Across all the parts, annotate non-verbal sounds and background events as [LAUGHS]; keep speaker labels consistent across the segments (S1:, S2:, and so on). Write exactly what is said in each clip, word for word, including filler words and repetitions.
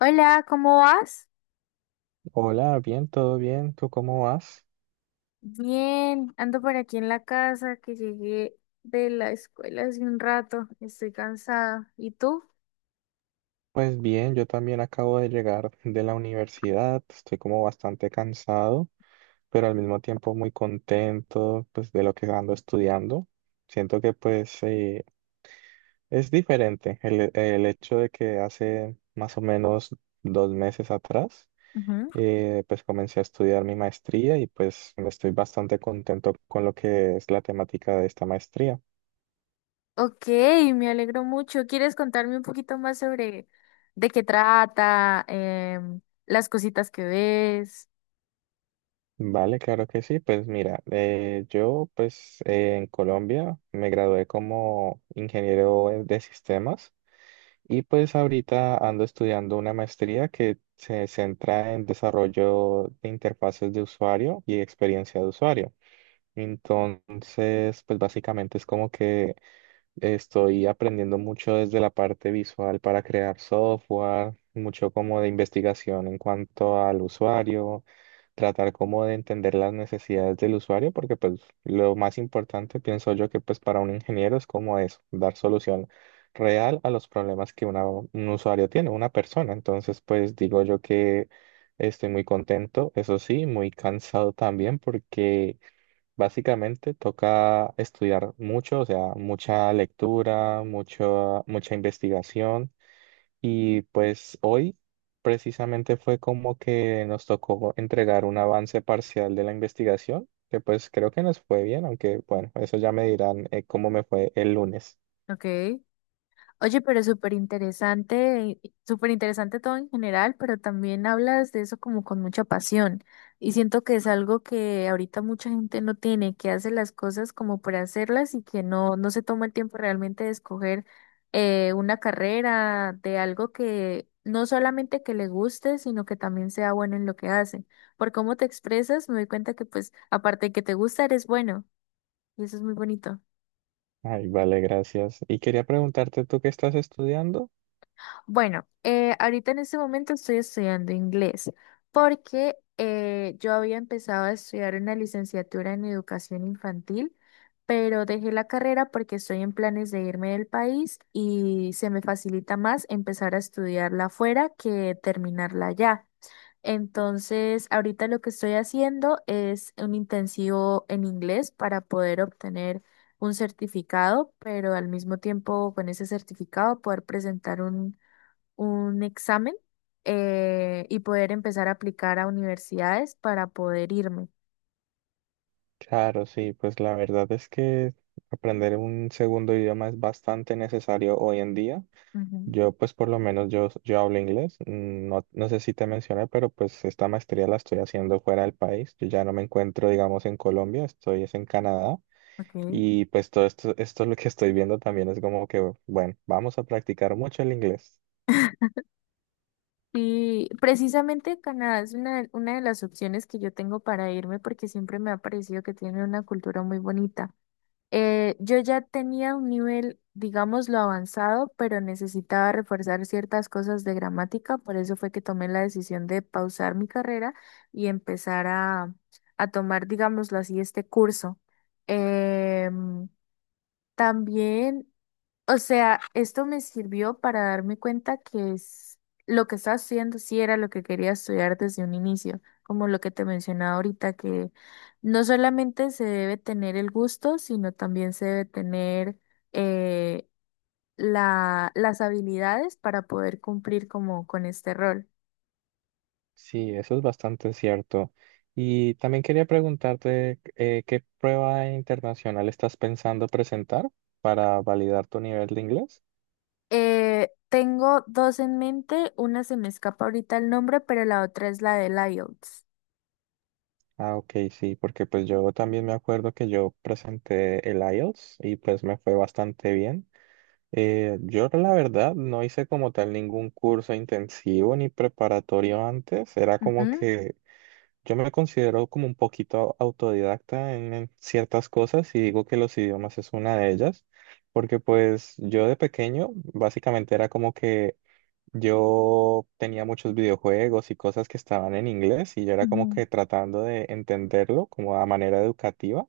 S1: Hola, ¿cómo vas?
S2: Hola, bien, todo bien, ¿tú cómo vas?
S1: Bien, ando por aquí en la casa que llegué de la escuela hace un rato. Estoy cansada. ¿Y tú?
S2: Pues bien, yo también acabo de llegar de la universidad, estoy como bastante cansado, pero al mismo tiempo muy contento pues de lo que ando estudiando. Siento que pues eh, es diferente el, el hecho de que hace más o menos dos meses atrás
S1: Ujú.
S2: eh, pues comencé a estudiar mi maestría y pues estoy bastante contento con lo que es la temática de esta maestría.
S1: Ok, me alegro mucho. ¿Quieres contarme un poquito más sobre de qué trata, em, las cositas que ves?
S2: Vale, claro que sí. Pues mira, eh, yo pues eh, en Colombia me gradué como ingeniero eh, de sistemas y pues ahorita ando estudiando una maestría que se centra en desarrollo de interfaces de usuario y experiencia de usuario. Entonces, pues básicamente es como que Estoy aprendiendo mucho desde la parte visual para crear software, mucho como de investigación en cuanto al usuario, tratar como de entender las necesidades del usuario, porque pues lo más importante pienso yo que pues para un ingeniero es como eso, dar solución real a los problemas que una- un usuario tiene, una persona. Entonces pues digo yo que estoy muy contento, eso sí, muy cansado también porque... Básicamente toca estudiar mucho, o sea, mucha lectura, mucho, mucha investigación. Y pues hoy precisamente fue como que nos tocó entregar un avance parcial de la investigación, que pues creo que nos fue bien, aunque bueno, eso ya me dirán eh, cómo me fue el lunes.
S1: Ok. Oye, pero súper interesante, y- súper interesante todo en general, pero también hablas de eso como con mucha pasión. Y siento que es algo que ahorita mucha gente no tiene, que hace las cosas como por hacerlas y que no, no se toma el tiempo realmente de escoger eh, una carrera de algo que no solamente que le guste, sino que también sea bueno en lo que hace. Por cómo te expresas, me doy cuenta que pues aparte de que te gusta, eres bueno. Y eso es muy bonito.
S2: Ay, vale, gracias. Y quería preguntarte, ¿tú qué estás estudiando?
S1: Bueno, eh, ahorita en este momento estoy estudiando inglés porque eh, yo había empezado a estudiar una licenciatura en educación infantil, pero dejé la carrera porque estoy en planes de irme del país y se me facilita más empezar a estudiarla afuera que terminarla allá. Entonces, ahorita lo que estoy haciendo es un intensivo en inglés para poder obtener un certificado, pero al mismo tiempo con ese certificado poder presentar un un examen, eh, y poder empezar a aplicar a universidades para poder irme.
S2: Claro, sí, pues la verdad es que aprender un segundo idioma es bastante necesario hoy en día.
S1: Ujú.
S2: Yo, pues por lo menos yo, yo hablo inglés. mm, No, no sé si te mencioné, pero pues esta maestría la estoy haciendo fuera del país. Yo ya no me encuentro, digamos, en Colombia, estoy es en Canadá.
S1: Ok.
S2: Y pues todo esto, esto lo que estoy viendo también es como que, bueno, vamos a practicar mucho el inglés.
S1: Y precisamente Canadá es una, de- una de las opciones que yo tengo para irme porque siempre me ha parecido que tiene una cultura muy bonita. Eh, yo ya tenía un nivel, digámoslo, avanzado, pero necesitaba reforzar ciertas cosas de gramática, por eso fue que tomé la decisión de pausar mi carrera y empezar a, a tomar, digámoslo así, este curso. Em, también, o sea, esto me sirvió para darme cuenta que es lo que estaba estudiando sí era lo que quería estudiar desde un inicio, como lo que te mencionaba ahorita, que no solamente se debe tener el gusto, sino también se debe tener eh, la, las habilidades para poder cumplir como con este rol.
S2: Sí, eso es bastante cierto. Y también quería preguntarte, eh, ¿qué prueba internacional estás pensando presentar para validar tu nivel de inglés?
S1: Eh, tengo dos en mente, una se me escapa ahorita el nombre, pero la otra es la de I E L T S.
S2: Ah, ok, sí, porque pues yo también me acuerdo que yo presenté el I E L T S y pues me fue bastante bien. Eh, yo la verdad no hice como tal ningún curso intensivo ni preparatorio antes, era como
S1: Ujú.
S2: que yo me considero como un poquito autodidacta en, en ciertas cosas y digo que los idiomas es una de ellas, porque pues yo de pequeño básicamente era como que yo tenía muchos videojuegos y cosas que estaban en inglés y yo era como
S1: Ujú.
S2: que tratando de entenderlo como a manera educativa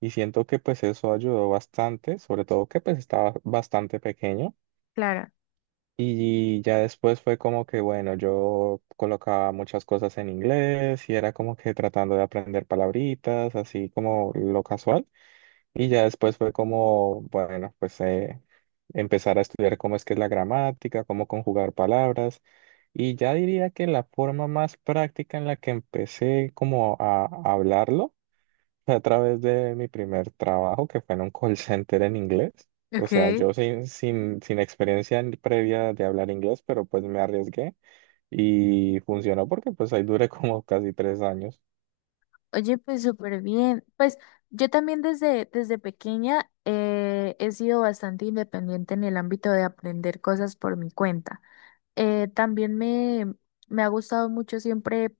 S2: y siento que pues eso ayudó bastante, sobre todo que pues estaba bastante pequeño
S1: Clara.
S2: y ya después fue como que bueno, yo colocaba muchas cosas en inglés y era como que tratando de aprender palabritas, así como lo casual. Y ya después fue como, bueno, pues eh, empezar a estudiar cómo es que es la gramática, cómo conjugar palabras. Y ya diría que la forma más práctica en la que empecé como a hablarlo fue a través de mi primer trabajo, que fue en un call center en inglés. O
S1: Ok.
S2: sea, yo sin, sin, sin experiencia en- previa de hablar inglés, pero pues me arriesgué y funcionó porque pues ahí duré como casi tres años.
S1: Oye, pues súper bien. Pues yo también desde, desde pequeña, eh, he sido bastante independiente en el ámbito de aprender cosas por mi cuenta. Eh, también me, me ha gustado mucho siempre,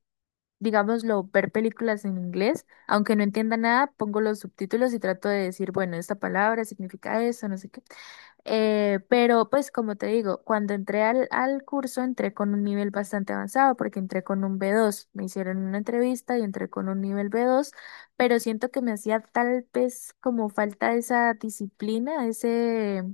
S1: digámoslo, ver películas en inglés, aunque no entienda nada, pongo los subtítulos y trato de decir, bueno, esta palabra significa eso, no sé qué. Eh, pero pues como te digo, cuando entré al, al curso entré con un nivel bastante avanzado porque entré con un b dos, me hicieron una entrevista y entré con un nivel b dos, pero siento que me hacía tal vez como falta esa disciplina, ese,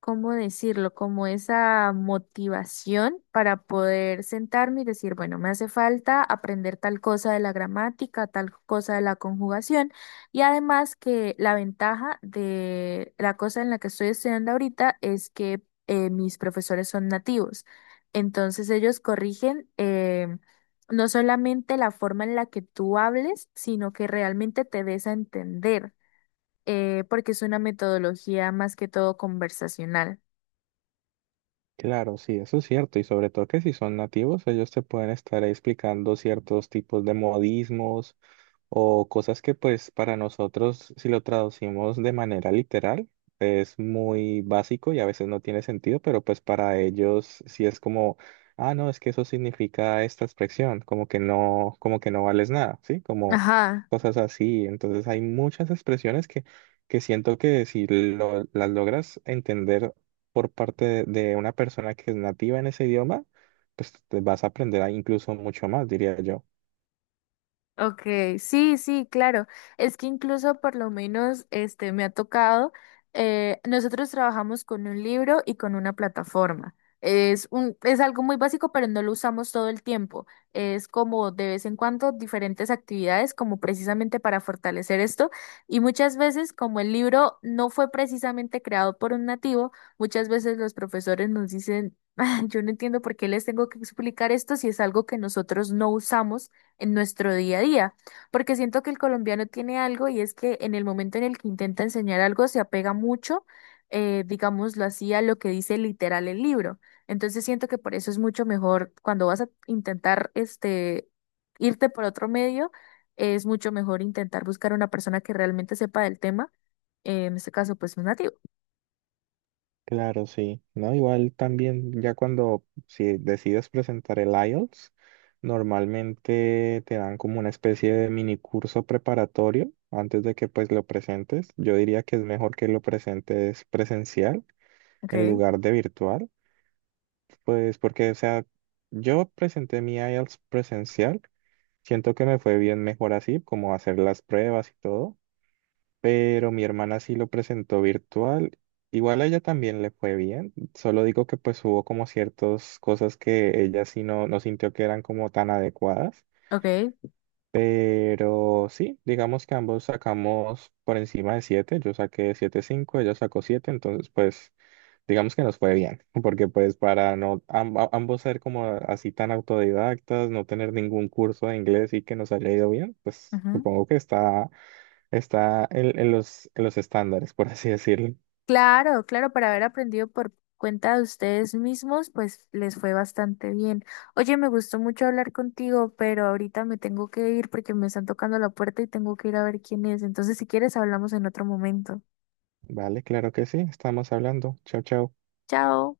S1: ¿cómo decirlo? Como esa motivación para poder sentarme y decir, bueno, me hace falta aprender tal cosa de la gramática, tal cosa de la conjugación. Y además que la ventaja de la cosa en la que estoy estudiando ahorita es que, eh, mis profesores son nativos. Entonces ellos corrigen, eh, no solamente la forma en la que tú hables, sino que realmente te des a entender, eh, porque es una metodología más que todo conversacional.
S2: Claro, sí, eso es cierto, y sobre todo que si son nativos, ellos te pueden estar explicando ciertos tipos de modismos o cosas que pues para nosotros, si lo traducimos de manera literal, es muy básico y a veces no tiene sentido, pero pues para ellos sí es como, ah, no, es que eso significa esta expresión, como que no, como que no vales nada, ¿sí? Como
S1: Ajá,
S2: cosas así. Entonces hay muchas expresiones que, que siento que si lo- las logras entender por parte de, de una persona que es nativa en ese idioma, pues te vas a aprender a- incluso mucho más, diría yo.
S1: okay, sí, sí, claro. Es que incluso por lo menos este me ha tocado, eh, nosotros trabajamos con un libro y con una plataforma. Es un, es algo muy básico, pero no lo usamos todo el tiempo. Es como de vez en cuando diferentes actividades, como precisamente para fortalecer esto. Y muchas veces, como el libro no fue precisamente creado por un nativo, muchas veces los profesores nos dicen, [LAUGHS] "Ah, yo no entiendo por qué les tengo que explicar esto si es algo que nosotros no usamos en nuestro día a día, porque siento que el colombiano tiene algo y es que en el momento en el que intenta enseñar algo se apega mucho, eh, digámoslo así, a lo que dice literal el libro. Entonces siento que por eso es mucho mejor cuando vas a intentar este irte por otro medio, es mucho mejor intentar buscar una persona que realmente sepa del tema, eh, en este caso pues un nativo.
S2: Claro, sí. No, igual también ya cuando si decides presentar el I E L T S, normalmente te dan como una especie de mini curso preparatorio antes de que pues lo presentes. Yo diría que es mejor que lo presentes presencial en
S1: Okay,
S2: lugar de virtual, pues porque, o sea, yo presenté mi I E L T S presencial, siento que me fue bien mejor así, como hacer las pruebas y todo pero mi hermana sí lo presentó virtual. Igual a ella también le fue bien, solo digo que pues hubo como ciertas cosas que ella sí no, no sintió que eran como tan adecuadas,
S1: okay.
S2: pero sí, digamos que ambos sacamos por encima de siete, yo saqué siete punto cinco, ella sacó siete, entonces pues digamos que nos fue bien, [LAUGHS] porque pues para no amb- ambos ser como así tan autodidactas, no tener ningún curso de inglés y que nos haya ido bien, pues supongo que está Está en, en los, en los estándares, por así decirlo.
S1: Claro, claro, para haber aprendido por cuenta de ustedes mismos, pues les fue bastante bien. Oye, me gustó mucho hablar contigo, pero ahorita me tengo que ir porque me están tocando la puerta y tengo que ir a ver quién es. Entonces, si quieres, hablamos en otro momento.
S2: Vale, claro que sí, estamos hablando. Chao, chao.
S1: Chao.